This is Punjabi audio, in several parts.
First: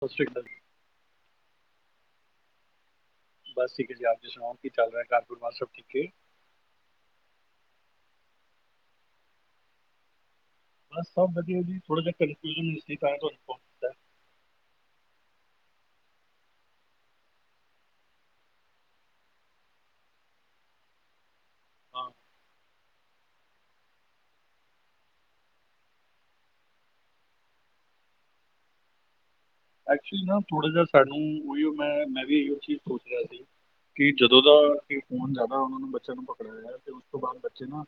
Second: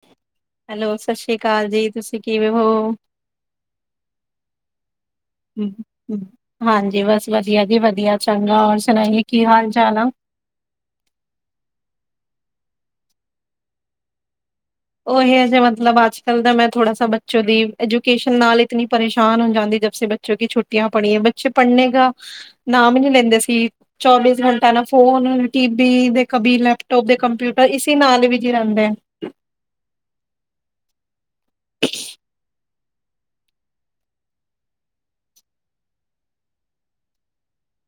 ਸਤਿ ਸ਼੍ਰੀ ਅਕਾਲ ਹੈਲੋ ਸਤਿ ਸ਼੍ਰੀ ਅਕਾਲ ਜੀ ਤੁਸੀਂ ਕਿਵੇ ਹੋ। ਬਸ ਠੀਕ ਹੈ ਜੀ, ਆਪ ਸੁਣਾਓ ਕੀ ਚੱਲ ਰਿਹਾ ਕਰ। ਹੁੰ ਹੁੰ ਹਾਂਜੀ ਬਸ ਵਦਿਆ ਜੀ, ਵਦਿਆ ਚੰਗਾ ਔਰ ਸੁਣਾਈਏ ਕੀ ਹਾਲ ਚਾਲ ਆ। ਬਸ ਸਭ ਵਦਿਆ ਜੀ, ਥੋੜਾ ਜਿਹਾ ਕੰਨਫਿਊਜਨ ਸੀ ਤਾ ਤਹਾਨੂੰ ਫੋ ਉਹ ਇਹ ਜੇ ਮਤਲਬ ਅੱਜ ਕੱਲ ਦਾ ਮੈਂ ਥੋੜਾ ਸਾ ਬੱਚੋਂ ਦੀ ਐਜੂਕੇਸ਼ਨ ਨਾਲ ਇਤਨੀ ਪਰੇਸ਼ਾਨ ਹਾਂ ਜਾਂਦੀ ਜਬ ਸੇ ਮੈ ਕਿਉਂਕਿ ਛੁੱਟੀਆਂ ਪੜ੍ਹੀਆਂ ਬੱਚੇ ਪੜ੍ਹਨੇ ਹਾਂ ਗਾ ਨਾਮ ਨੀ ਲੇਂਦੇ ਸੀ। ਚੌਬੀਸ ਘੰਟਾ ਨਾ ਫੋਨ, ਟੀ ਬੀ, ਦੇ ਕਬੀ ਲੈਪਟੋਪ ਦੇ ਕੰਪਿਊਟਰ ਇਸੀ ਨਾਲ ਵਿਜੀ ਰਹਿੰਦਾ ਏ। ਐਕਚੁਲੀ ਨਾ ਥੋੜਾ ਜਿਹਾ ਸਾਨੂੰ ਉਹੀ ਮੈਂ ਮੈਂ ਵੀ ੲ ਚੀਜ਼ ਸੋਚ ਰਿਹਾ ਸੀ। ਕੀ ਜਦੋਂ ਦਾ ਏ ਫੋਨ ਜ਼ਦਾ ਉਹਨਾ ਨੂੰ ਬੱਚੇਆਂ ਨੂੰ ਪਕੜਾਯਾ ਏ ਤੇ ਉਸ ਤੋਂ ਬਾਅਦ ਬੱਚੇ ਨਾ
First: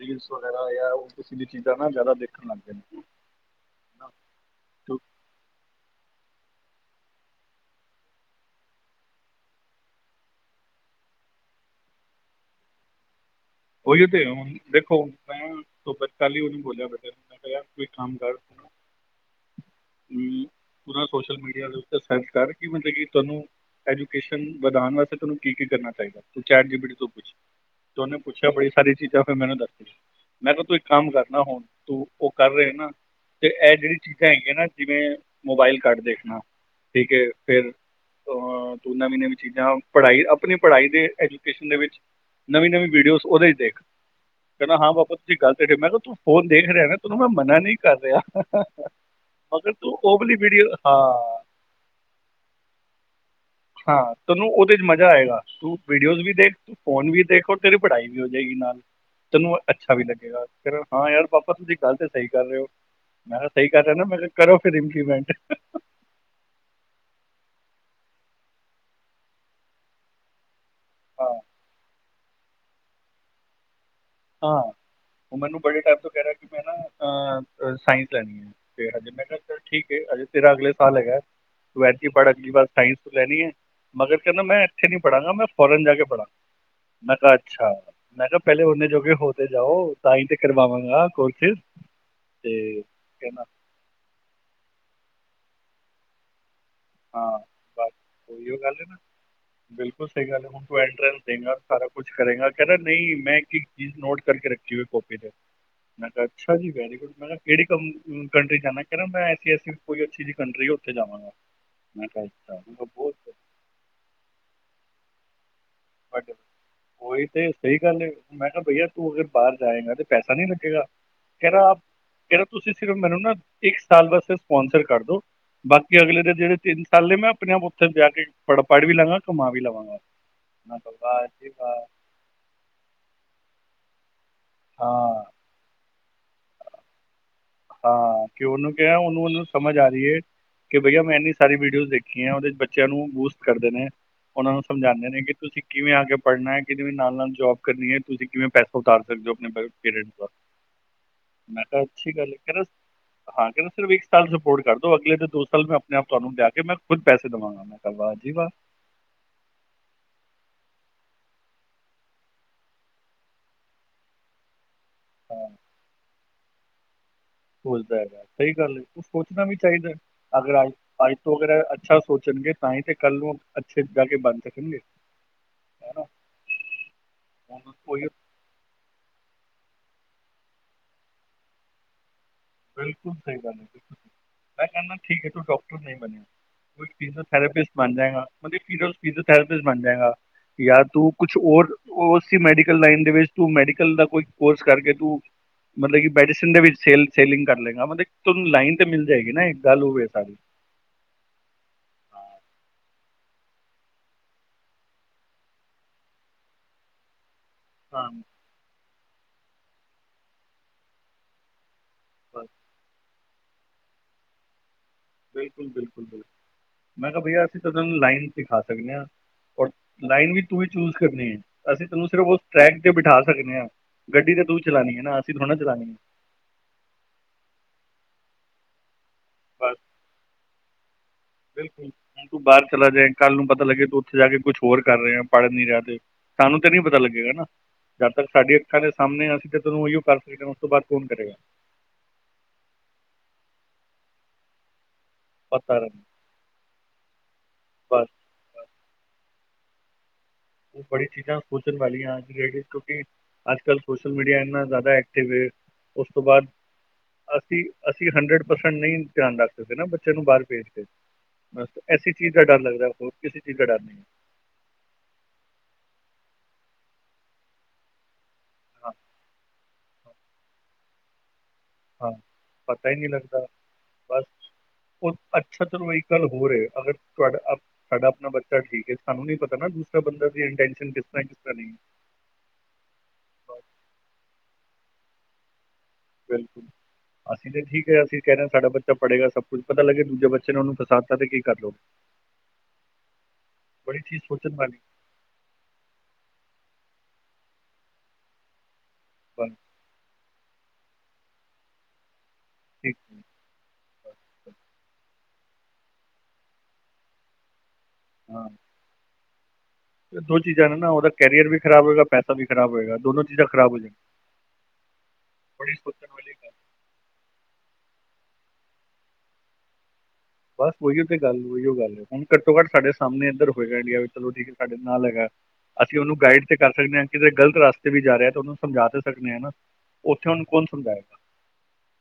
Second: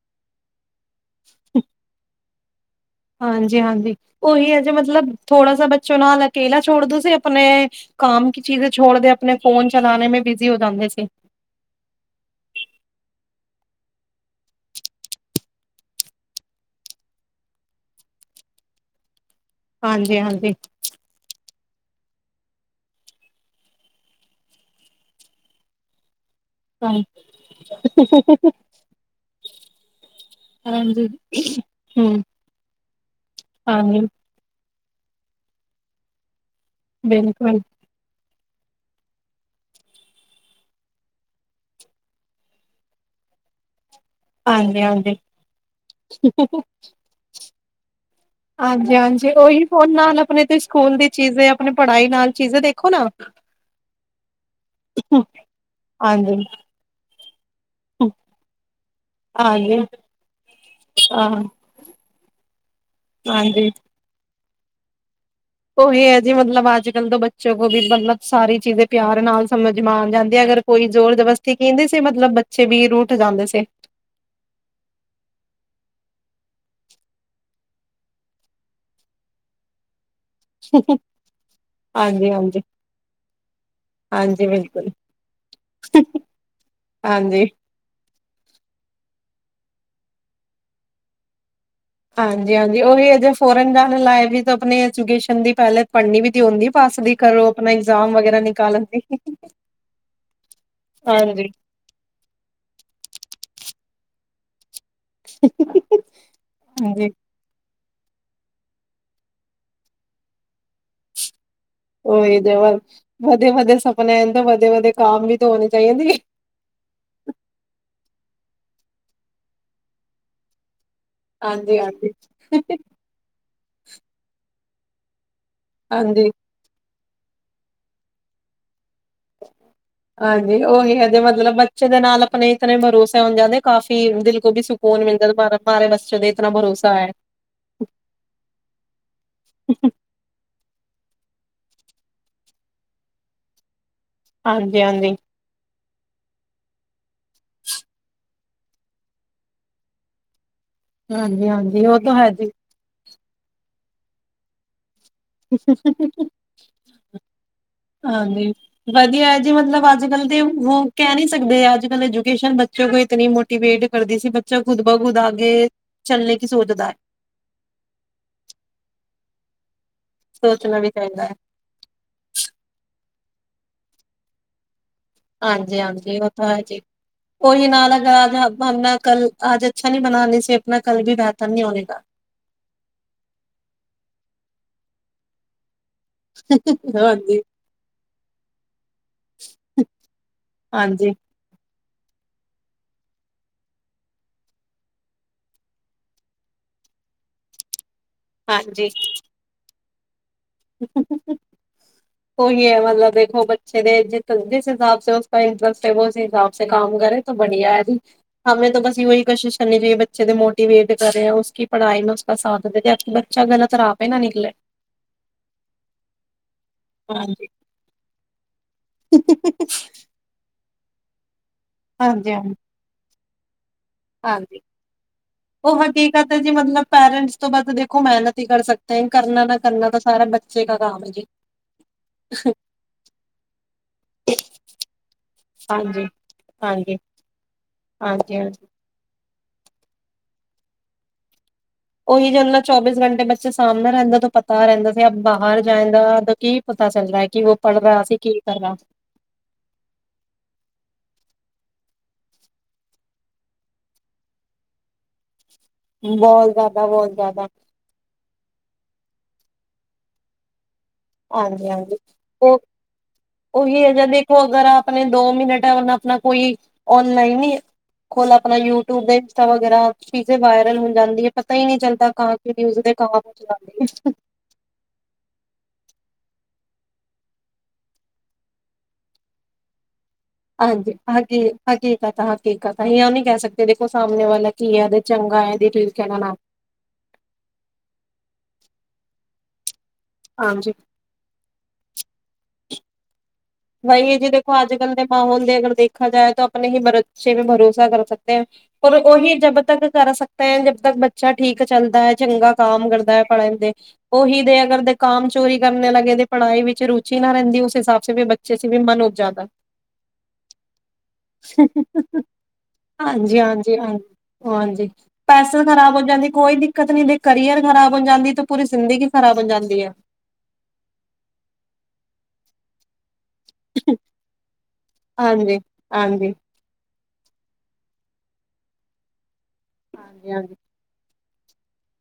ਰੀਲਸ ਵਗੈਰਾ ਉਹ ਸਿੱ ਦੀ ਚੀਜ਼ਾਂ ਨਾ ਜ਼ਿਆਦਾ ਦੇਖਣ ਲੱਗ ਗਏ ਨੇ। ਹਾਂਜੀ ਹਾਂਜੀ ਨਾ ਉਹੀ ਹੈ ਜੇ ਤੇ ਮਤਲਬ ਥੋੜਾ ਸਾ ਬੱਚੋ ਨਾਲ ਅਕੇਲਾ ਛੋੜ ਦੋ ਸੀ ਆਪਨੇ ਕਾਮ ਕੀ ਚੀਜੇ ਛੋੜਦੇ ਆਪਨੇ ਫੋਨ ਚਲਾਣੇ ਮੇ ਬਿਜ਼ੀ ਹੋ ਜਾਂਦੇ ਸੀ। ਉਹੀ ਤੇ ਹੁੰ ਦੇਖੋ ਤਾਂ ਕੱਲ ਹੀ ਉਹਨੂੰ ਬੋਲਿਆ ਬੈਠਾ। ਕੋਈ ਕੰਮ ਕਰ। ਹਾਂਜੀ ਅਮ, ਹਾਂਜੀ। ਪੂਰਾ ਸੋਸ਼ਲ ਮੀਡੀਆ ਦੇ ਉੱਤੇ ਸਰਚ ਕਰਕੇ ਮਤਲਬ ਕਿ ਤੁਹਾਨੂੰ ਐਜੂਕੇਸ਼ਨ ਵਧਾਨ ਵਾਸਤੇ ਤੁਹਾਨੂੰ ਕੀ ਕੀ ਕਰਨਾ ਪਏਗਾ, ਚੈਟ ਹਾਂ ਜੀਬੀਟੀ ਤੋ ਪੁੱਛ ਤੁਹਾਨੂ ਅੱਜ ਬੜੀ ਸਾਰੀ ਚੀਜ਼ਾਂ ਫਿਰ ਮੈਨੂੰ ਦੱਸ ਮੈਂ ਤੁਮ ਇੱਕ ਹਾਂਜੀ। ਕੰਮ ਕਰਨਾ ਹੁਣ ਤੂੰ ਹੂੰ, ਉਹ ਕਰ ਰਹੇ ਨਾ। ਤੇ ੲਹ ਜਿਹੜੀ ਹਾਂਜੀ ਚੀਜ਼ਾਂ ਹੈਗੀਆਂ ਨਾ ਜਿਵੇਂ ਮੋਬਾਈਲ ਕਟ ਦੇਖਣਾ ਠੀਕ ਹੈ ਬਿਲਕੁਲ, ਫਿਰ ਅਹ ਤੂੰ ਨਵੀਂ ਨਵੀਂ ਚੀਜ਼ਾਂ ਪੜ੍ਹਾਈ ਆਪਣੀ ਪੜ੍ਹਾਈ ਦੇ ਐਜੂਕੇਸ਼ਨ ਦੇ ਵਿੱਚ ਨਵੀਂ ਨਵੀਂ ਵੀਡੀਓਜ਼ ਉਹਦੇ ਚ ਦੇਖ। ਕਹਿੰਦਾ ਹਾਂ ਪਾਪਾ ਹਾਂਜੀ-ਹਾਂਜੀ। ਤੁਸੀਂ ਗੱਲ ਤੇ ਠੀਕ ਮੈਂ ਕਿਹਾ ਤੂੰ ਫੋਨ ਦੇਖ ਰਿਹਾ ਨਾ, ਤੇਨੂੰ ਮਨਾ ਨੀ ਕਰ ਰਿਹਾ। ਹਾਂਜੀ ਹਾਂਜੀ ਉਓਹੀ ਮਗਰ ਫੋਨ ਤੂੰ ਉਹ ਨਾਲ ਵਾਲੀ ਆਪਨੇ ਤੇ ਸੀ ਵੀਡੀਓ ਸਕੂਲ ਦੀ ਹਾਂ ਚੀਜ਼ੇ ਆਪਨੀ ਪੜ੍ਹਾਈ ਨਾਲ ਚੀਜ਼ੇ ਦੇਖੋ ਨਾ। ਹਾਂ ਤੈਨੂੰ ਉਹਦੇ ਚ ਮਜ਼ਾ ਆਏਗਾ ਤੂੰ ਵੀਡੀਓਜ਼ ਵੀ ਹਾਂਜੀ, ਦੇਖ, ਫੋਨ ਵੀ ਦੇਖ ੳਰ ਤੇਰੇ ਪੜ੍ਹਾਈ ਵੀ ਹੋ ਜਾਏਗੀ ਨਾਲ ਤੈਨੂੰ ਹਾਂਜੀ, ਅੱਛਾ ਵੀ ਲੱਗੇਗਾ ਫਰ ਹਾਂ ਯਾਰ ਪਾਾਬਪਾ ਤੁਸੀਂ ਗੱਲ ਤੇ ਸਹੀ ਕਰ ਰਹੇ ਹੋ ਮੈਂ ਕਿਹਾ ਸਹੀ ਹਾਂਜੀ। ਕਰ ਰਿਹਾ ਨਾ ਮ ਕਰੋ ਫਿਰਰ ਇੰਪਲੀਮੈਂਟ ਉਹੀ ਹੈ ਜੀ ਮਤਲਬ ਅੱਜ ਕੱਲ ਤੋਂ ਬੱਚੇ ਕੋਲ ਵੀ ਮਤਲਬ ਸਾਰੀ ਚੀਜ਼ ਪਿਆਰ ਨਾਲ ਸਮਝ ਮਾਣ ਜਾਂਦੀ ਆ ਅਗਰ ਕੋਈ ਜ਼ੋਰ ਹਾਂ ਜਬਸਤੀ ਕਹਿੰਦੇ ਸੀ ਮਤਲਬ ਬੱਚੇ ਵੀ ਰ ਉੱਠ ਜਾਂਦੇ ਸੀ ਹਾਂ ਉਹ ਮੈਨੂੰ ਬੜੇ ਟਾਈਮ ਤੋਂ ਕਹਿ ਰਿਹਾ ਕਿ ਮੈਂ ਨਾ ਅ ਸਾਇੰਸ ਲੈਣੀ ਹੈ ਤੇ ਹਜੇ ਮੈਂ ਕਿਹਾ ਚ ਠੀਕ ਏ ਹਜੇ ਤੇਰਾ ਅਗਲੇ ਸਾਲ ਹੈਗਾ ਟਵੈਲਥ ਹੀ ਪੜ੍ਹ ਅਗਲੀ ਹਾਂਜੀ-ਹਾਂਜੀ, ਬਾਰ ਸਾਇੰਸ ਤੇ ਲੈਣੀ ਹੈ ਮਗਰ ਕਹਿੰਦਾ ਹਾਂਜੀ ਹਾਂਜੀ ਮੈਂ ਇੱਥੇ ਬਿਲਕੁਲ, ਨੀ ਪੜਾਂਗਾ ਮੈਂ ਫੋਰਨ ਜਾ ਕੇ ਪੜਾਂ ਮੈਂ ਕਿਹਾ ਹਾਂਜੀ। ਅੱਛਾ ਮੈਂ ਕਿਹਾ ਪਹਿਲੇ ਓਨੇ ਜੋਗੇ ਹੋ ਤੇ ਜਾਓ ਤਾਂ ਹੀ ਤੇ ਕਰਵਾਵਾਂਗਾ ਕੁਛ ਹਾਂਜੀ ਹਾਂਜੀ ਓਹੀ ਅਜੇ ਫੋਰਨ ਜਾਣ ਲਾਏ ਵੀ ਤਾਂ ਆਪਣੇ ਐਜੂਕੇਸ਼ਨ ਦੀ ਪਹਿਲੇ ਪੜ੍ਹਨੀ ਵੀ ਤ ਆਉਂਦੀ ਪਾਸ ਦੀ ਹਾਂ ਕਰੋ ਆਪਣਾ ਬਸ ਇਗਜ਼ਾਮ ਵਗੈਰਾ ਉਹੀਓ ਗੱਲ ਨਿਕਾਲਣ ਹੈ ਨਾ ਦੀ ਸਹੀ ਗੱਲ ਹੈ ਹੁਣ ਤੂੰ ਐਂਟਰੈਂਸ ਹਾਂਜੀ ਦੇਗਾ ਸਾਰਾ ਕੁਛ ਕਰੇਗਾ ਕਹਿਣਾ ਨਹੀਂ ਮੈਂ ਇੱਕ ਇੱਕ ਚੀਜ਼ ਨੋਟ ਕਰਕੇ ਰੱਖੀ ਹੋਈ ਕੋਪੀ ਮੈਂ ਕਿਹਾ ਅੱਛਾ ਜੀ ਵੈਰੀ ਗੁੱਡ ਮੈਂ ਕਿਹੜੀ ਕੰ ਕੰਟਰੀ ਜਾਂਨਾ ਕਹਿੰਦਾ ਮੈਂ ਐਸੀ ਐਸੀ ਕੋਈ ਅੱਛੀ ਜਿਹੀ ਕੰਟਰੀ ਉੱਥੇ ਜਾਵਾਂਗਾ। ਮੈਂ ਕਿਹਾ ਉਹੀ ਅੱਛਾ ਮੈਂ ਵਧ ਕਿਹਾ ਬਹੁਤ ਵਧੇ ਵਧੇ ਸਪਨੇ ਤਾਂ ਵਧੇ ਵਧੇ ਕਮ ਵੀ ਤਾਂ ਹੋਨੇ ਚਾਹੀਦੇ। ਬਟ ਉਹੀ ਤੇ ਸਹੀ ਗੱਲ ਏ, ਮੈਂ ਕਿਹਾ ਬਈਆ ਤੂੰ ਅਗਰ ਬਾਰ ਜਾਏਗਾ ਤੇ ਪੈਸਾ ਨੀ ਲੱਗੇਗਾ। ਕਹਿ ਰਾ ਹਾਂਜੀ-ਹਾਂਜੀ। ਕਹਿ ਰਾ ਤੁਸੀਂ ਸਿਰਫ ਮੈਨੂੰ ਨਾ ਇੱਕ ਸਾਲ ਵਾਸਤੇ ਸਪੋਂਸਰ ਕਰ ਦੋ ਬਾਕੀ ਅਗਲੇ ਦੇ ਜਿਹੜੇ ਤਿੰਨ ਮੈਂ ਆਪਣੇ ਆਪ ਉੱਥੇ ਜਾ ਕੇ ਪੜ ਪੜ੍ਹ ਵੀ ਲਵਾਂਗਾ ਕਮਾ ਵੀ ਲਵਾਂਗਾ ਹਾਂਜੀ ਮੈਂ ਕਿਹਾ ਉਹੀ ਹੈਦੇ ਵਾਹ ਜੀ ਮਤਲਬ ਵਾਹ ਬੱਚੇ ਦੇ ਨਾਲ ਆਪਣੇ ਇਤਨੇ ਭਰੋਸੇ ਹੋਣ ਜਾਂਦੇ ਕਾਫੀ ਦਿਲ ਤੋਂ ਵੀ ਸਕੂਨ ਮਿਲਦਾ ਮਾਰੇ ਬੱਚੇ ਤੇ ਇਤਨਾ ਭਰੋਸਾ ਹੈ ਹਾਂ ਕਿ ਉਹਨੂੰ ਕਿਹਾ ਉਹਨੂੰ ਉਹਨੂੰ ਸਮਝ ਆ ਰਹੀ ਹੈ ਕਿ ਬਈਆ ਮੈਂ ਇੰਨੀ ਸਾਰੀ ਵੀਡੀਓਜ਼ ਦੇਖੀ ਹੈ ਉਹਦੇ ਚ ਬੱਚਿਆਂ ਨੂੰ ਬੂਸਟ ਕਰਦੇ ਨੇ ਉਹਨਾ ਨੂੰ ਸਮਝਾਂਦੇ ਹਾਂਜੀ-ਹਾਂਜੀ, ਨੇ ਕਿ ਤੁਸੀਂ ਕਿਵੇਂ ਆ ਕੇ ਪੜ੍ਹਨਾ ਐ ਕਿਵੇਂ ਨਾਲ ਨਾਲ ਜੋਬ ਕਰਨੀ ਐ ਤੁਸੀਂ ਕਿਵੇਂ ਪੈਸਾ ਉਤਾਰ ਸਕਦੇ ਹੋ ਅਪਨੇ ਪੇਰੇਂਟਸ ਦਾ, ਮੈਂ ਕਿਹਾ ਹਾਂਜੀ-ਹਾਂਜੀ ਉਹ ਅੱਛੀ ਤਾਂ ਹੈ ਗਲ ਏ। [unintelligible] ਇੱਕ ਸਾਲ ਰਪੋਟ ਕਰ ਦੋ ਅਗਲੀ ਦੋ ਸਾਲ ਮੈਂ ਆਪਣੇ ਆਪ ਜੀ। ਤੁਹਾਨੂੰ ਲਿਆ ਕੇ ਮੈਂ ਖੁਦ ਪੈਸੇ ਦੇਵਾਂਗਾ ਮੈਂ ਕਿਹਾ ਵਾਹ ਜੀ ਵਾਹ ਹਾਂਜੀ। ਵਧੀਆ ਹੈ ਜੀ ਮਤਲਬ ਅੱਜ ਕੱਲ੍ਹ ਤੇ ਉਹ ਕਹਿ ਨੀ ਸਕਦੇ ਅੱਜ ਕੱਲ ਐਜੂਕੇਸ਼ਨ ਬੱਚੇ ਕੋਲ ਇਤਨੀ ਮੋ ਮੋਟੀਵੇਟ ਕਰਦੀ ਸੀ ਬੱਚਾ ਖੁਦ ਬ ਖੁਦ ਹਾਂ, ਆਗੇ ਚਲਣੇ ਕੀ ਸੋਚਦਾ ਹੈ ਸੋਚਦਾ ਹੈਗਾ ਸਹੀ ਗੱਲ ਹੈ ਉਹ ਸੋਚਣਾ ਵੀ ਚਾਹੀਦੈ ਅਗਰ ਅੱਜ ਅੱਜ ਤੋਂ ਅਗਰ ਐ ਅੱਛਾ ਸੋਚਣਗੇ ਤਾਂ ਹੀ ਤੇ ਕੱਲ੍ਹ ਨੂੰ ਅੱਛੇ ਜਾ ਕੇ ਬਣ ਸਕਣਗੇ ਹਾਂਜੀ ਹੈ ਨਾ ਹਾਂਜੀ ਉਹ ਤਾਂ ਹੈ ਜੀ ਉਹੀ ਨਾਲ ਅਗਰਜ ਨਾ ਕੱਲ ਆਜ ਅੱਛਾ ਨਹੀਂ ਬਨਾਨੇ ਸੀ ਆਪਣਾ ਕੱਲ ਵੀ ਬਿਹਤਰ ਨਹੀਂ ਹੋਣੇਗਾ ਬਿਲਕੁਲ ਸਹੀ ਗਲ ਮੈਂ ਕਹਿਣਾ ਠੀਕ ਹੈ ਤੂੰ ਡਾਕਟਰ ਨਹੀਂ ਬਣ ਹਾਂਜੀ ਫਿਜਿਓਥੈਰਪਿਸ ਬਣ ਜਾਏਗਾ ਮਤਲਬ ਫਿਜਿਓਥੈਰਪਿਸ ਬਣ ਜਾਏਗਾ ਯਾ ਤੂੰ ਹਾਂਜੀ ਕੁੱਛ ਕੁਛ ਹੋਰ ਉਹ ਸੀ ਮੈਡੀਕਲ ਲਾਈਨ ਦੇ ਵਿੱਚ ਤੂੰ ਮੈਡੀਕਲ ਦਾ ਕੋਈ ਕੋਰਸ ਕਰਕੇ ਤੂੰ ਮਤਲਬ ਕਿ ਮੈਡੀਸਨ ਦੇ ਵਿੱਚ ਸੇਲ ਸੇਲਿੰਗ ਕਰਲੇਂਗਾ ਮਤਲਬ ਤੁਹਾਨੂੰ ਲਾਈਨ ਤੇ ਹਾਂਜੀ ਮਿਲ ਜਾਏਗੀ ਨਾ ਇੱਕ ਗੱਲ ਓਹ ਵੇ ਸਾਰੀ [inaudible] ਹਾਂ ਕੋਹੀ ਹੈ ਮਤਲਬ ਦੇਖੋ, ਬੱਚੇ ਦੇ ਜਿਸ-ਜਿਸ ਹਿਸਾਬ ਉਸ ਇੰਟਰਸਟ ਹੈ ਉਸ ਹਿਸਾਬ ਕੰਮ ਕਰੇ। ਬੜੀਆ ਹੈ, ਜੀ ਹਾਂ, ਹਮੇ ਤਾਂ ਬਸ ਇਹੀ ਕੋਸ਼ਿਸ਼ ਕਰਨੀ ਚਾਹੀਏ, ਬੱਚੇ ਦੇ ਮੋਟੀਵੇਟ ਕਰੇ ਉਸ ਪੜ੍ਹਾਈ ਮੈਂ ਉਸ ਬਸ ਸਾਧਨ ਦੇ ਕਿ, ਬੱਚਾ ਗਲਤ ਰਾਹ ਪਏ ਨਾ ਨਿਕਲੇ ਬਿਲਕੁਲ ਬਿਲਕੁਲ ਬਿਲਕੁਲ ਮੈਂ ਕਿਹਾ ਬਈਆ ਹਾਂਜੀ ਅਸੀਂ ਤੇਨੂੰ ਲਾਈਨ ਦਿਖਾ ਸਕਦੇ ਹਾਂ ਔਰ ਲਾਈਨ ਵੀ ਤੂੰ ਵੀ ਚੂਜ ਕਰਨੀ ਹੈ ਅਸੀਂ ਤੈਨੂੰ ਸਿਰਫ ਹਾਂਜੀ ਉਸ ਟਰੈਕ ਬਿਠਾ ਸਕਦੇ ਹਾਂ ਗੱਡੀ ਤੇ ਤੂੰ ਹਾਂਜੀ ਚਲਾਣੀ ਹੈ ਨਾ ਅਸੀਂ ਥੋੜਾ ਉਹ ਚਲਾਣੀ ਹਕੀਕਤ ਹੈ ਜੀ ਮਤਲਬ ਪੇਰੈਂਟਸ ਤੋਂ ਬਸ ਦੇਖੋ ਮਿਹਨਤ ਹੀ ਕਰ ਸਕ ਕਰਨਾ ਨਾ ਬਸ ਕਰਨਾ ਤਾਂ ਸਾਰਾ ਬੱਚੇ ਕਾ ਕੰਮ ਹੈ ਜੀ ਬਿਲਕੁਲ ਹੁਣ ਤੂੰ ਬਾਹਰ ਚਲਾ ਜਾਏ ਕੱਲ੍ਹ ਨੂੰ ਪਤਾ ਲੱਗੇ ਤੂੰ ਉੱਥੇ ਜਾ ਕੇ ਕੁਛ ਹੋਰ ਕਰ ਰਿਹਾ ਪੜ੍ਹ ਨੀ ਰਿਹਾ ਤੇ ਹਾਂਜੀ ਸਾਨੂੰ ਤਾਂ ਨੀ ਹਾਂਜੀ ਪਤਾ ਲੱਗੇਗਾ ਨਾ ਜਦ ਤੱਕ ਹਾਂਜੀ ਸਾਡੀਆਂ ਹਾਂਜੀ ਅੱਖਾਂ ਦੇ ਸਾਹਮਣੇ ਅਸੀਂ ਤੇ ਤੈਨੂੰ ਉਹੀਓ ਕਰ ਸਕਦੇ ਹਾਂ ਉਸ ਤੋਂ ਬਾਅਦ ਕੌਣ ਕਰੇਗਾ ਉਹੀ ਜੋ ਨਾਲ ਚੌਬੀਸ ਘੰਟੇ ਬੱਚੇ ਸਾਹਮਣੇ ਰਹਿੰਦਾ ਤੋਂ ਪਤਾ ਰਹਿੰਦਾ ਸੀ ਬਾਹਰ ਪਤਾ ਜਾਏਂਗਾ ਨਹੀਂ ਮਤਲਬ ਕੀ ਪਤਾ ਚੱਲਰਾ ਹੈ ਕਿ ਵੋ ਪੜ੍ਹ ਰਾ ਬਸ ਸੀਂ ਕੀ ਕਰ ਰਾ ਉਹ ਬੜੀ ਚੀਜ਼ਾਂ ਸੋਚਣ ਵਾਲੀਆਂ ਕਿਉਂਕਿ, ਅੱਜ ਕੱਲ੍ਹ ਸੋਸ਼ਲ ਮੀਡੀਆ ਇੰਨਾ ਜ਼ਿਆਦਾ ਐਕਟਿਵ ਹੈ, ਉਸ ਤੋਂ ਬਾਅਦ ਬਹੁਤ ਜ਼ਿਆਦਾ ਬਹੁਤ ਜ਼ਿਆਦਾ ਅਸੀਂ। ਅਸੀਂ ਹੰਡਰਡ ਪਰਸੈਂਟ ਨਹੀਂ ਧਿਆਨ ਰੱਖ ਸਕਦੇ, ਨਾ ਬੱਚੇ ਨੂੰ ਬਾਹਰ ਭੇਜ ਕੇ। ਬਸ, ਹਾਂਜੀ ਹਾਂਜੀ ਐਸੀ ਚੀਜ਼ ਦਾ ਉਹ ਡਰ ਲੱਗਦਾ ਹੋਰ ਕਿਸੇ ਚੀਜ਼ ਦਾ ਡਰ ਉਹੀ ਨਹੀਂ ਹੈ। ਜ ਅਗਰ ਆਪਣੇ ਦੋ ਮਿੰਟ ਉਹਨ ਆਪਣਾ ਕੋਈ ਔਨਲਾਈਨ ਹੀ ਖੋਲਾ। ਹਾਂ ਯੂਟਿਊਬ ਦੇ ਇੰਸਟਾ ਵਗੈਰਾ, ਚੀਜ਼ਾਂ ਵਾਇਰਲ ਹੋ ਜਾਂਦੀ ਹੈ। ਪਤਾ ਹੀ ਨਹੀਂ ਚੱਲਦਾ ਹਾਂ ਕਹਾਂ, ਕੀ ਨਿਊਜ਼ ਪਤਾ ਹੀ ਕਹਾਂ ਨਹੀਂ ਪਹੁੰਚ ਲੱਗਦਾ ਜਾਂਦੀ ਹੈ। ਬਸ ਉਹ ਅੱਛਾ ਚਲੋ, ਇੱਕ ਗੱਲ ਹੋ ਰਿਹਾ ਅਗਰ ਤੁਹਾਡਾ ਸਾਡਾ ਆਪਣਾ ਬੱਚਾ ਠੀਕ ਹੈ, ਸਾਨੂੰ ਨੀ ਪਤਾ ਨਾ ਦੂਸਰਾ ਬੰਦਾ ਦੀ ਇੰਨਟੈਂਸ਼ਨ ਕਿਸ ਤਰ੍ਹਾਂ ਕਿਸ ਤਰ੍ਹਾਂ ਨਹੀਂ। ਤਾਂਸੀਂ ਉਹ ਨੀ ਕਹਿ ਸਕਦੇ ਦੇਖੋ, ਸਾਹਮਣੇ ਵਾਲਾ ਕੀ ਹੈ, ਚੰਗਾ ਠੀਕ ਐ ਕਾ ਨਾ। ਅਸੀਂ ਤੇ ਠੀਕ ਹੈ, ਅਸੀਂ ਕਹਿ ਰਹੇ ਹਾਂ ਸਾਡਾ ਬੱਚਾ ਪੜ੍ਹੇਗਾ ਸਭ ਕੁੱਝ ਪਤਾ ਲੱਗੇ ਦੂਜੇ ਬੱਚੇ ਨੇ ਹਾਂਜੀ ਉਹਨੂੰ ਫਸਾ। ਕਦੇ ਕੀ ਕਰ ਲਓ। ਵਾਈ ਜੀ, ਦੇਖੋ ਅੱਜ-ਕੱਲ ਦੇ ਮਾਹੌਲ ਦੇ ਅਗਰ ਦੇਖਾ ਜਾਏ ਤਾਂ ਆਪਣੇ ਹੀ ਬੱਚੇ ਤੇ ਭਰੋਸਾ ਕਰ ਸਕਦੇ ਹੈਂ। ਪਰ ਉਹੀ ਬਸ ਜਬ ਤੱਕ ਕਰ ਸਕਦਾ ਹੈ, ਜਬ ਤਕ ਬੱਚਾ ਠੀਕ ਚਲਦਾ ਚੰਗਾ। ਕਾਮ ਕਰਦਾ ਹੈ ਪੜ੍ਹਨ ਦੇ। ਉਹੀ ਤੇ ਅਗਰ ਦੇ ਕਾਮ ਚੋਰੀ ਕਰਨ ਲੱਗੇ, ਦੇ ਪੜਾਈ ਵਿੱਚ ਰੁਚੀ ਨਾ ਰਹਿੰਦੀ ਉਸ ਹਿਸਾਬ। ਹਾਂ ਅੱਛੇ ਸੀ ਵੀ ਮਨ ਹੋ ਉਠ ਜਾਦਾ। ਇਹ ਦੋ ਚੀਜ਼ਾਂ ਨੇ ਨਾ ਉਹ ਕੈਰੀਅਰ ਵੀ ਖਰਾਬ ਹੋਏਗਾ, ਪੈਸਾ ਵੀ ਖਰਾਬ ਹੋਏਗਾ, ਦੋਨੋਂ ਹਾਂਜੀ ਚੀਜ਼ਾਂ ਖਰਾਬ ਹੋ। ਹਾਂਜੀ, ਜਾਣ ਹਾਂਜੀ ਪੈਸੇ ਤਾਂ ਬੜੀ ਖ਼ਰਾਬ ਹੋ ਸੋਚਣ ਜਾਂਦੇ। ਵਾਲੀ ਗੱਲ ਕੋਈ ਦਿੱਕਤ ਨਹੀਂ ਜੇ ਕਰੀਅਰ, ਖਰਾਬ ਹੋ ਜਾਂਦਾ ਤੇ ਪੂਰੀ ਜ਼ਿੰਦਗੀ ਖਰਾਬ ਹੋ ਜਾਂਦੀ ਹੈ। ਬਸ ਉਹੀਓ ਤੇ ਗੱਲ, ਉਹੀਓ ਗੱਲ ਹੈ ਹੁਣ ਘੱਟੋ-ਘੱਟ ਸਾਡੇ ਸਾਹਮਣੇ ਇੱਧਰ। ਇੰਡੀਆ ਚਲੋ ਠੀਕ ਹੈ, ਸਾਡੇ ਨਾਲ ਹੈਗਾ, ਹਾਂਜੀ ਅਸੀਂ ਉਹਨੂੰ ਹਾਂਜੀ ਹਾਂਜੀ ਗਾਈਡ। ਇਹ ਹੈ ਤੇ ਕਰ ਸਕਦੇ ਹਾਂ, ਕਿਤੇ ਗ਼ਲਤ ਰਸਤੇ ਵੀ ਜਾ ਰਿਹਾ ਤੇ ਉਹਨੂੰ ਸਮਝਾ ਦੇ ਸਕਦੇ ਹਾਂ ਨਾ। ਉੱਥੇ ਹੁਣ ਕੌਣ ਸਮਝਾਏਗਾ?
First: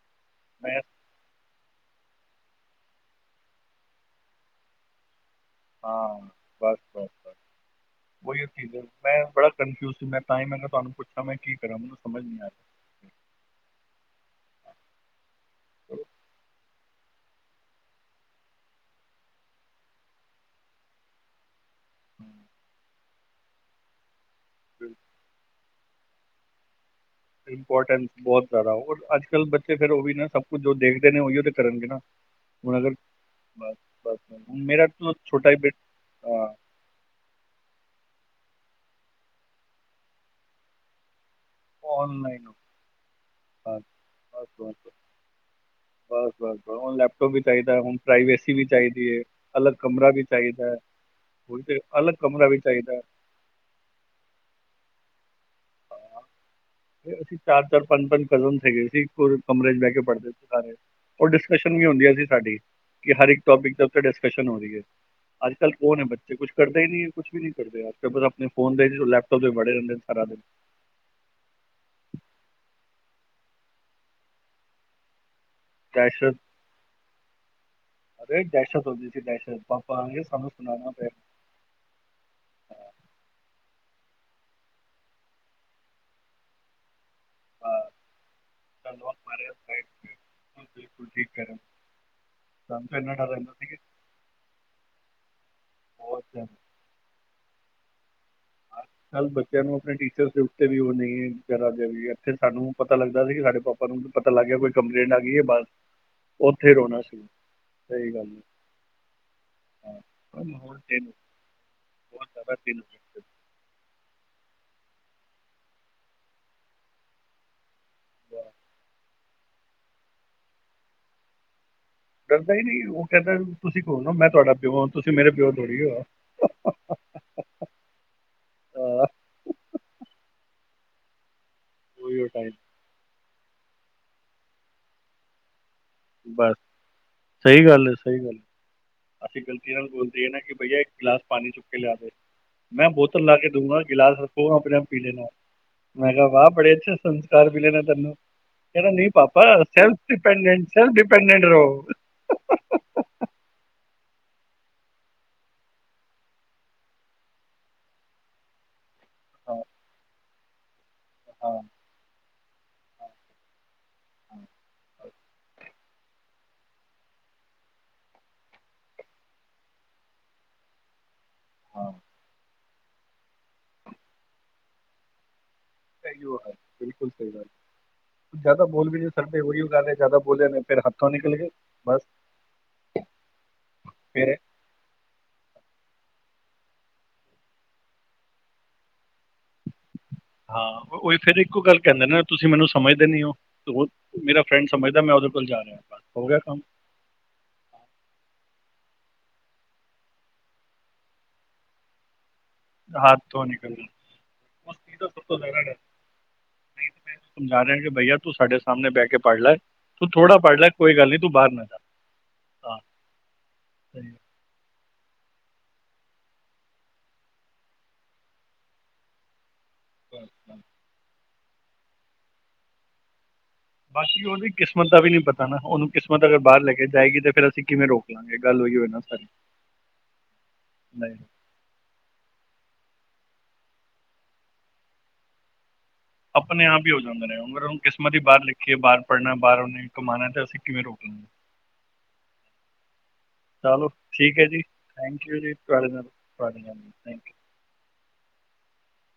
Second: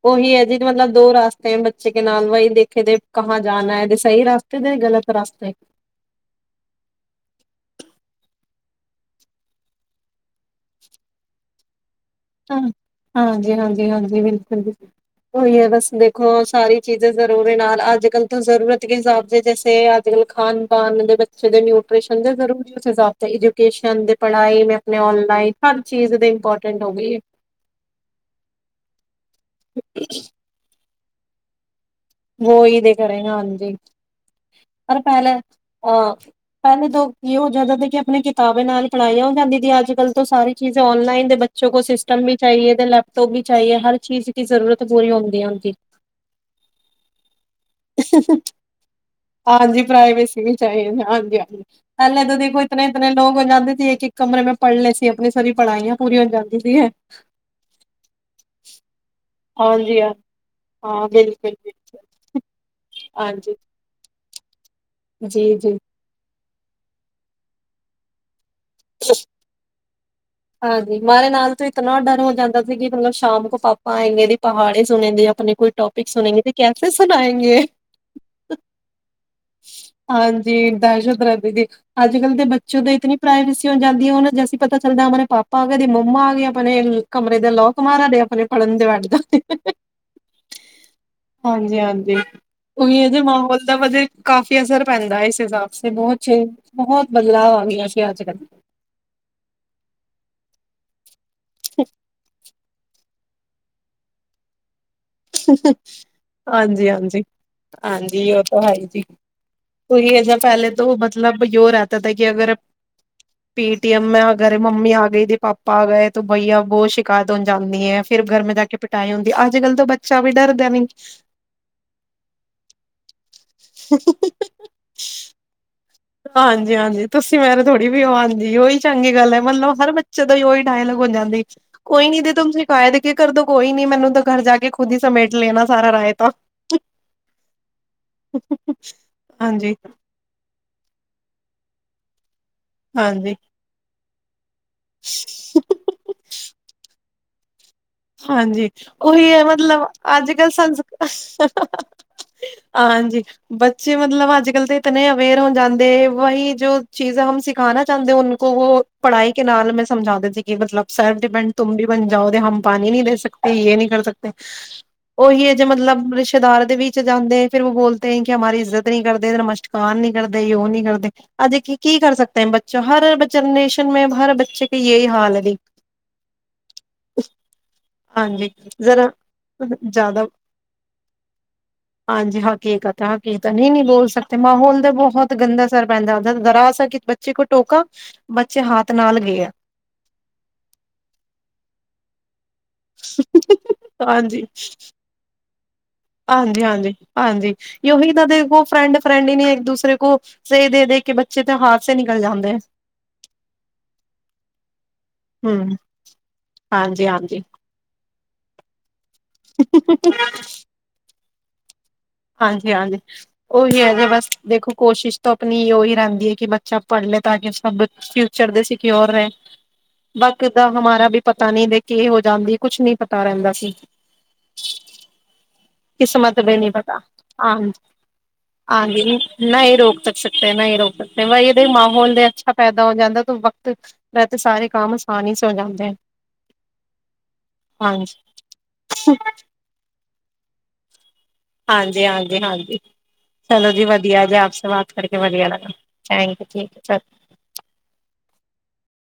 ਉਹੀ ਹੈ, ਜਿਹ ਮੈਂ ਮਤਲਬ ਦੋ ਰਾਸ ਬੱਚੇ ਦੇ ਨਾਲ ਵਈ ਦੇਖਾ ਕਹਾ ਜਾਣਾ ਹੈ, ਸਹੀ ਰਸਤੇ ਦੇ ਗਲਤ ਰਸਤੇ। ਹਾਂ, ਬੱਸ, ਬੱਸ, ਬੱਸ। ਉਹੀ ਚੀਜ਼ ਹੈ ਮੈਂ ਬੜਾ ਕਨਫਿਊਜ਼ ਸੀ, ਮੈਂ ਤਾਂ ਹੀ ਕਿਹਾ ਮੈਂ ਤੁਹਾਨੂੰ ਪੁੱਛਾਂ ਮੈਂ ਕੀ ਕਰਾਂ ਮੈਨੂੰ ਸਮਝ ਨਹੀਂ। ਆ ਹਾਂ, ਰਿਹਾ ਹਾਂਜੀ, ਹਾਂਜੀ, ਹਾਂਜੀ ਬਿਲਕੁਲ ਬਿਲਕੁਲ। ਉਹੀ ਹੈ, ਬਸ ਦੇਖੋ ਸਾਰੀ ਚੀਜ਼ਾਂ ਜਰੂਰੀ ਨਾਲ ਅੱਜ-ਕੱਲ ਤੋਂ ਜ਼ਰੂਰਤ ਦੇ ਹਿਸਾਬ ਦੇ ਜੈਸੇ। ਖਾਣ-ਪਾਨ ਦੇ ਬੱਚੇ ਦੇ ਨਿਊ ਐਜੂਕੇਸ਼ਨ ਦੇ ਬਣਾਏ, ਮੈਂ ਆਪਣੇ ਆਨਲਾਈਨ ਸਭ ਚੀਜ਼ ਦੇ ਇਮਪੋਰਟੈਂਟ। ਹੋ ਗਈ ਏ, ਇੰਪੋਰਟੈਂਟ ਬਹੁਤ ਜਿਆਦਾ, ਅੱਜ-ਕੱਲ ਬੱਚੇ ਫਿਰ ਉਹ ਵੀ ਨਾ ਸਭ ਕੁਝ ਜੋ ਦੇਖਦੇ ਨੇ ਉਹੀ ਤੇ ਕਰਨਗੇ ਨਾ। ਵੋ ਹੁਣ ਹੀ ਅਗਰ, ਦੇ ਕਰੇ ਹਾਂਜੀ। ਬਸ ਬਸ ਹੁਣ ਮੇਰਾ ਛੋਟਾ ਹਾਂ ਪਹਿਲੇ ਤੋਂ ਕੀ ਹੋ ਜਾਂਦਾ ਸੀ ਕਿ, ਆਪਣੇ ਕਿਤਾਬਾਂ ਨਾਲ ਹੀ ਪੜਾਈਆਂ ਹੋ ਜਾਂਦੀ ਸੀ, ਅੱਜਕੱਲ ਤੋ ਸਾਰੀਆਂ ਚੀਜ਼ਾਂ ਆਨਲਾਈਨ ਬੱਚੋਂ ਕੋ ਸਿਸਟਮ ਵੀ ਆਨਲਾਈਨ ਚਾਹੀਏ ਤੇ, ਲੈਪਟੋਪ ਵੀ ਚਾਹੀਏ ਬਸ ਹਰ ਚੀਜ਼ ਦੀ ਬਸ ਬਸ ਜ਼ਰੂਰਤ ਪੂਰੀ ਹੁੰਦੀ ਹੈ ਉਨਕੀ। ਬਸ -ਬਸ। ਉਹ ਵੀ ਚਾਹੀਦਾ, ਹੁਣ ਪ੍ਰਾਈਵੇਸੀ ਵੀ ਚਾਹੀਦੀ ਹੈ, ਅਲਗ ਕਮਰਾ ਵੀ ਚਾਹੀਦਾ, ਹੁਣ ਤੇ। ਅਲੱਗ ਕਮਰਾ ਵੀ ਚਾਹੀਦਾ। ਨੌ ਵਜ ਜਾਂਦੇ ਸੀ, ਇੱਕ ਇੱਕ ਕਮਰੇ, ਮੈਂ ਪੜ੍ਹ ਲਏ ਸੀ ਆਪਣੀ ਸਾਰੀ ਪੜ੍ਹਾਈਆਂ ਹੈ ਪੂਰੀ ਹੋ ਜਾਂਦੀ ਸੀ। ਅਸੀਂ ਚਾਰ, ਚਾਰ ਪੰਜ, ਪੰਜ ਕਜ਼ਨ ਹੈਗੇ ਸੀਗੇ। ਕਮਰੇ ਚ ਬਹਿ ਕੇ ਪੜ੍ਹਦੇ ਸੀ ਸਾਰੇ, ਹੋਰ ਡਿਸਕਸ਼ਨ ਵੀ ਹੁੰਦੀਆਂ ਸੀ, ਸਾਡੀ ਕਿ ਹਰ ਇੱਕ ਟੋਪਿਕ ਤੇ। ਡਿਸਕਸ਼ਨ ਹੋ ਰਹੀ ਹੈ। ਅੱਜ ਕੱਲ ਕਹੋ ਨਾ ਬੱਚੇ ਕੁਝ ਕਰਦੇ ਹੀ ਕੁਛ ਵੀ ਨਹੀਂ ਕਰਦੇ। ਕਿਉਂਕਿ ਆਪਣੇ ਫੋਨ ਦੇ, ਵਿੱਚ ਤੇ ਲੈਪਟੋਪ ਦੇ, ਵਿੱਚ ਵੜੇ ਰਹਿੰਦੇ ਨੇ ਸਾਰਾ ਦਿਨ। ਹਾਂਜੀ ਹਮਾਰੇ ਨਾਲ ਤਾਂ ਇਤਨਾ ਡਰ ਹੋ ਜਾਂਦਾ ਸੀ ਕਿ ਮਤਲਬ, ਸ਼ਾਮ ਕੋ ਪਾਪਾ ਆਣਗੇ ਪਹਾੜੇ ਸੁਣਣਗੇ ਆਪਣੇ ਟੋਪਿਕ ਦਹਿਸ਼ਤ ਸੁਣੇਗੇ, ਤੇ ਕੈਸੇ ਸੁਣਾਏਗੇ। ਅਰੇ ਦਹਿਸ਼ਤ, ਹੁੰਦੀ ਸੀ ਦਹਿਸ਼ਤ, ਪਾਪਾ ਆਣਗੇ ਸਾਨੂੰ ਸੁਣਾਣਗੇ। [unintelligible] ਅੱਜ- ਕੱਲ ਦੇ ਬੱਚਿਆਂ ਦੀ ਇਤਨੀ ਪ੍ਰਾਈਵੇਸੀ ਹੋ ਜਾਂਦੀ ਹੈ, ਉਹਨਾਂ ਨੂੰ ਜੈਸੇ ਹੀ ਪਤਾ ਚਲਦਾ ਪਾਪਾ ਆਗਾ ਤੇ ਮੰਮਾ ਆ ਗ ਗਿਆ ਆਪਣੇ। ਕਮਰੇ ਦੇ ਲੋਕ ਮਾਰਾ ਡੇ ਆਪਣੇ ਫੜਨ ਦੇ ਚੱਲ ਲੋਕ ਵੰਡਦਾ। ਮਾਰੇ ਸਾਈਡ ਤੇ ਹੁਣ ਬਿਲਕੁਲ ਠੀਕ ਕਰਨ ਹਾਂਜੀ, ਹਾਂਜੀ। ਸਾਨੂੰ ਤਾਂ ਇੰਨਾ ਉਹੀਦੇ ਡਰ ਰਹਿੰਦਾ ਮਾਹੌਲ ਸੀ ਦਾ ਕਿ ਵਧੇ--ਕਾਫ਼ੀ ਅਸਰ ਪੈਂਦਾ ਹੈ ਇਸ ਹਿਸਾਬ ਤੇ ਬਹੁਤ ਚੇ ਬਹੁਤ ਬਦਲਾਵ ਆ ਗਿਆ ਸੀ ਅੱਜ, ਕੱਲ ਚੱਲ ਬੱਚਿਆਂ ਨੂੰ ਆਪਣੇ ਟੀਚਰ ਦੇ ਉੱਤੇ ਵੀ ਉਹ ਨਹੀਂ ਦੇ ਵੀ ਇੱਥੇ ਸਾਨੂੰ ਪਤਾ ਲੱਗਦਾ। ਸੀ ਸਾਡੇ ਪਾਪਾ ਨੂੰ ਪਤਾ ਲੱਗ ਗਿਆ, ਕੋਈ ਕੰਪਲੇਂਟ ਆ ਗਿਆ। ਹਾਂਜੀ, ਹਾਂਜੀ, ਸਹੀ ਗੱਲ ਹਾਂਜੀ ਉਹ ਤਾਂ ਹੈ ਹੀ ਜੀ। ਹਾਂ ਉਹੀ ਐਸਾ ਪਰ ਪਹਿਲੇ ਹੁਣ ਤੋਂ ਤੈਨੂੰ ਮਤਲਬ ਯੋ ਰਹਿਤਾ ਬਹੁਤ ਕਿ ਅਗਰ। ਜ਼ਿਆਦਾ ਤੈਨੂੰ ਪੇਟੀਐਮ ਮ ਅਗਰ ਮੰਮੀ ਆ ਗਈ ਤੇ, ਪਾਪਾ ਆ ਗਏ ਤੇ ਬਈਆ ਬਹੁਤ ਸ਼ਿਕਾਇਤ ਹੋਣ ਜਾਂਦੀ ਹੈ। ਫਿਰ ਘਰ ਮੇਂ ਜਾ ਕੇ ਪਿਟਾਈ ਹੁੰਦੀ, ਅੱਜ- ਕੱਲ ਤਾਂ ਬੱਚਾ ਵੀ ਡਰਦਾ ਨਹੀਂ। ਡਰਦਾ ਹੀ ਨਹੀਂ ਉਹ ਕਹਿੰਦਾ, ਤੁਸੀਂ ਕੌਣ ਹੋ, ਮੈਂ ਤੁਹਾਡਾ ਪਿਓ ਹਾਂ, ਤੁਸੀਂ ਮੇਰੇ ਪਿਓ ਨੀ। ਹਾਂਜੀ- ਹਾਂਜੀ। ਤੁਸੀਂ ਮੇਰੇ ਥੋੜ੍ਹੀ ਵੀ ਉਹ ਆਉਂਦੀ, ਉਹੀ ਆਹ, ਚੰਗੀ ਗੱਲ ਹੈ, ਮਤਲਬ ਹਰ ਬੱਚੇ ਦਾ ਹੀ ਉਹੀ ਡਾਇਲੋਗ ਹੋ ਜਾਂਦੀ। ਕੋਈ ਨੀ ਉਹੀ ਉਹ ਤੇ ਟਾਈਮ ਸ਼ਿਕਾਇਤ ਕੇ ਕਰਦੋ, ਕੋਈ ਨੀ ਮੈਨੂੰ ਤਾਂ ਘਰ ਜਾ ਕੇ ਖੁਦ ਹੀ ਸਮੇਟ ਲੈਣਾ ਸਾਰ ਰਾਏ। ਬਸ ਸਹੀ ਗੱਲ ਹੈ, ਸਹੀ ਗੱਲ। ਅਸੀਂ ਗਲਤੀ ਹਾਂਜੀ ਨਾਲ ਬੋਲਦੇ, ਏ ਨਾ ਕਿ ਬਈਆ ਇੱਕ ਗਿਲਾਸ ਪਾਣੀ ਚੁੱਕ ਕੇ ਲਿਆ ਦੇ। ਮੈਂ ਬੋਤਲ ਲਾ ਹਾਂਜੀ ਕੇ ਦੂਗਾ ਗਿਲਾਸ ਰੱਖੋ, ਆਪਣੇ ਆਪ ਪੀ ਲੈਣਾ, ਮੈਂ ਕਿਹਾ ਵਾਹ ਬੜੇ ਅੱਛੇ ਸੰ [unintelligible] ਤੈਨੂੰ ਹਾਂਜੀ ਕਹਿੰਦਾ ਨਹੀਂ ਉਹੀ ਪਾਪਾ ਹੈ ਮਤਲਬ ਸੈਲਫ ਅੱਜ ਕੱਲ ਡਿਪੇਡਅਡ, ਸੰਸ ਸੈਲਫ ਡਿਪੇਡਅਡ ਰਹੋ। ਹਾਂਜੀ। ਬੱਚੇ ਮਤਲਬ ਅੱਜ, ਕੱਲ੍ਹ ਤਾਂ ਇਤਨੇ ਅਵੇਅਰ ਹੋ ਜਾਂਦੇ ਵਹੀ ਜੋ ਚੀਜ਼ ਹਮ ਸਿਖਾਣਾ ਚਾਹੁੰਦੇ ਉਹਨੂੰ। [unintelligible] ਪੜ੍ਹਾਈ ਕੇ ਹਾਂ ਨਾਲ ਮੈਂ ਸਮਝਾਦੇਤੀ ਸੀ ਕਿ ਮਤਲਬ ਸਲਫ ਡਿਪੈਂਡ ਹਾਂ ਤੁਮ ਵੀ ਬਣ ਜਾਓ ਤੇ ਹਮ ਪਣੀ ਨਹੀਂ ਦੇ ਸਕਦੇ ਇਹ ਨਹੀਂ। ਕਰ ਸਕਦੇ। ਉਹੀ ਅਜੇ ਮਤਲਬ ਰਿਸ਼ਤੇਦਾਰ ਦੇ ਵਿੱਚ ਜਾਂਦੇ ਫਰ ਉਹ ਬੋਲਦੇ ਕਿ ਹਮਾਰੀ ਇੱਜ਼ਤ ਨਹੀਂ ਕਰਦੇ ਨਮਸ਼ਕ। ਕ ਨੀ ਕਰਦੇ ਯ ਨੀ ਕਰਦੇ। ਅੱਜ ਕੀ, ਹਾਂ ਕੀ ਕਰ ਸਕਦੇ ਬੱਚਾ ਹਰ ਜਨਰੇਸ਼ਨ ਮ ਹਰ ਬੱਚੇ ਕੀ ਯਹੀ ਹਾਲ ਹੈ। ਸਹੀ ਉਹ ਹੈਾਲ ਬਿਲਕੁਲ ਸਹੀ ਗੱਲ। ਜ਼ਿਆਦਾ ਬੋਲ ਜ ਸਰ ਪੇ ਉਹੀ ਉਗਾੇ ਜ਼ਿਆਦਾ ਬੋਲੇ ਨੇ ਫਿਰ ਹੱਥੋਂ ਨਿਕਲ ਗਏ ਬਸ ਹਾਂਜੀ। ਹਾਕੀਕ ਤਾਂ ਹਾਕੀਕਤ ਨਹੀਂ ਨੀ ਬੋਲ ਸਕਦੇ ਮਾਹੌਲ ਦੇ ਬਹੁਤ। ਗੰਦਾ ਸਰਰ ਪੈਂਦਾ ਉਹ ਦਰਾਸ ਆ ਕਿ ਬੱਚੇ ਕੋਲ ਟੋਕਾ ਬੱਚੇ ਹੱਥ ਨਾਲ ਗਏ ਆ ਹਾਂ ਉ ਫਿਰ ਇੱਕੋ ਗੱਲ ਕਹਿੰਦੇ ਨਾ ਤੁਸੀਂ ਮੈਨੂੰ ਸਮਝਦੇ ਨੀ ਉਹ ਮੇਰਾ ਹਾਂਜੀ, ਫਰੈਂਡ ਸਮਝਦਾ ਮੈਂ ਉਹਦੇ ਕੋਲ ਜਾ ਰਿਹਾ। ਬਸ ਹੋ ਗਿਆ ਕੰਮ ਹਾਂਜੀ, ਹਾਂਜੀ ਹਾਂਜੀ ਉਹੀ ਤਾਂ ਦੇ ਕੋਲ ਫਰੈਂਡ ਫਰੈਂਡ ਹੀ ਨਹੀਂ ਇੱਕ ਦੂਸਰੇ ਕੋਲ ਸਹੀ ਦੇ, ਦੇ ਕੇ ਬੱਚੇ ਤੇ ਹਾਦਸੇ ਨਿਕਲ ਜਾਂਦੇ। ਹੱਥ ਧ ਨਿਕਲਦਾ। ਚਜ਼ ਤਾਂ ਸਭ ਤੋਂ ਜ਼ਿਆਦਾ ਡਰ ਹੂੰ ਨਹੀਂ ਹਾਂਜੀ, ਮੈਂਨੂੰ ਹਾਂਜੀ। ਸਮਝਾ ਰਿਹਾ ਕਿ ਬਈਆ ਤੂੰ ਸਾਡੇ। ਸਾਹਮਣੇ ਬਹਿ ਕੇ ਪੜ੍ਹ ਲੈ ਤੂੰ ਥੋੜਾ ਪੜ੍ਹ ਲੈ ਕੋਈ ਗੱਲ ਨੀ ਤੂੰ ਬਾਹਰ ਨਾ ਜਾ ਹਾਂਜੀ, ਹਾਂ ਹਾਂਜੀ। ਉਹੀ ਹੈ ਜੇ ਸਹੀ ਬਸ ਦੇਖੋ ਕੋਸ਼ਿਸ਼ ਤਾਂ ਆਪਣੀ ਉਹੀ ਰਹਿੰਦੀ ਹੈ ਕਿ ਬੱਚਾ ਪੜ੍ਹ ਲਏ ਤਾਂ ਕਿ ਸਭ ਫਿਊਚਰ ਦੇ ਸਿਕਿਓਰ ਹੈ। ਬਾਕ ਹੈ। ਦਾਂ ਹਮਾਰਾ ਵੀ ਪਤਾ ਨੀ ਦੇ ਕੇ ਹੋ ਜਾਂਦੀ ਕੁਛ ਨੀ ਪਤਾ ਰਹਿੰਦਾ ਸੀ। ਬਾਕੀ ਉਹਦੀ ਕਿਸਮਤ ਦਾ ਵੀ ਨੀ ਪਤਾ ਨਾ ਉਹਨੂੰ ਕਿਸਮਤ ਅਗਰ ਬਾਹਰ ਲੈ ਕੇ। ਜਾਏਗੀ ਤੇ ਫਿਰ ਅਸੀਂ ਹਾਂਜੀ ਕਿਵੇਂ ਰੋਕ ਲਾਂਗੇ ਗੱਲ ਹੋਈ ਹੋਏ ਨਾ ਹਾਂਜੀ ਸਾਰੀ ਨਹੀਂ ਰੋਕ ਸਕ ਸਕਦੇ ਨਹੀਂ ਰੋਕ ਸਕਦੇ ਵ। ਮਾਹੌਲ ਦੇ ਅੱਛਾ ਪੈਦਾ ਹੋ ਜਾਂਦਾ ਤੇ ਵਕਤ ਰ ਸਾਰੇ ਕੰਮ ਆਸਾਨੀ ਸ ਹੋ ਜਾਂਦੇ ਹੈ। ਆਪਣੇ ਆਪ ਹੀ ਹੋ ਜਾਂਦਾ ਰਹੇਗਰ ਕਿਸਮਤ ਹਾਂਜੀ ਹੀ ਬਾਹਰ ਲਿਖੀਏ ਬਾਹਰ ਪੜ੍ਹਨਾ ਬਾਹਰ ਉਹਨੇ। ਕਮਾਣਾ ਤੇ ਅਸੀਂ ਕਿਵੇਂ ਰੋਕਣਗੇ। ਹਾਂਜੀ, ਹਾਂਜੀ, ਹਾਂਜੀ। ਚਲੋ ਜੀ ਵਧੀਆ ਜੇ ਠੀਕ ਹੈ ਆਪ ਜੀ ਬਾਤ ਕਰਕੇ ਥੈਂਕ ਯੂ ਵਧੀਆ ਜੀ ਲ ਤੁਹਾਡੇ ਨਾਲ ਥੈਂਕ ਯ ਤੁਹਾਡੇ ਨਾਲ ਠੀਕ ਚਲ ਥੈਂਕ ਯੂ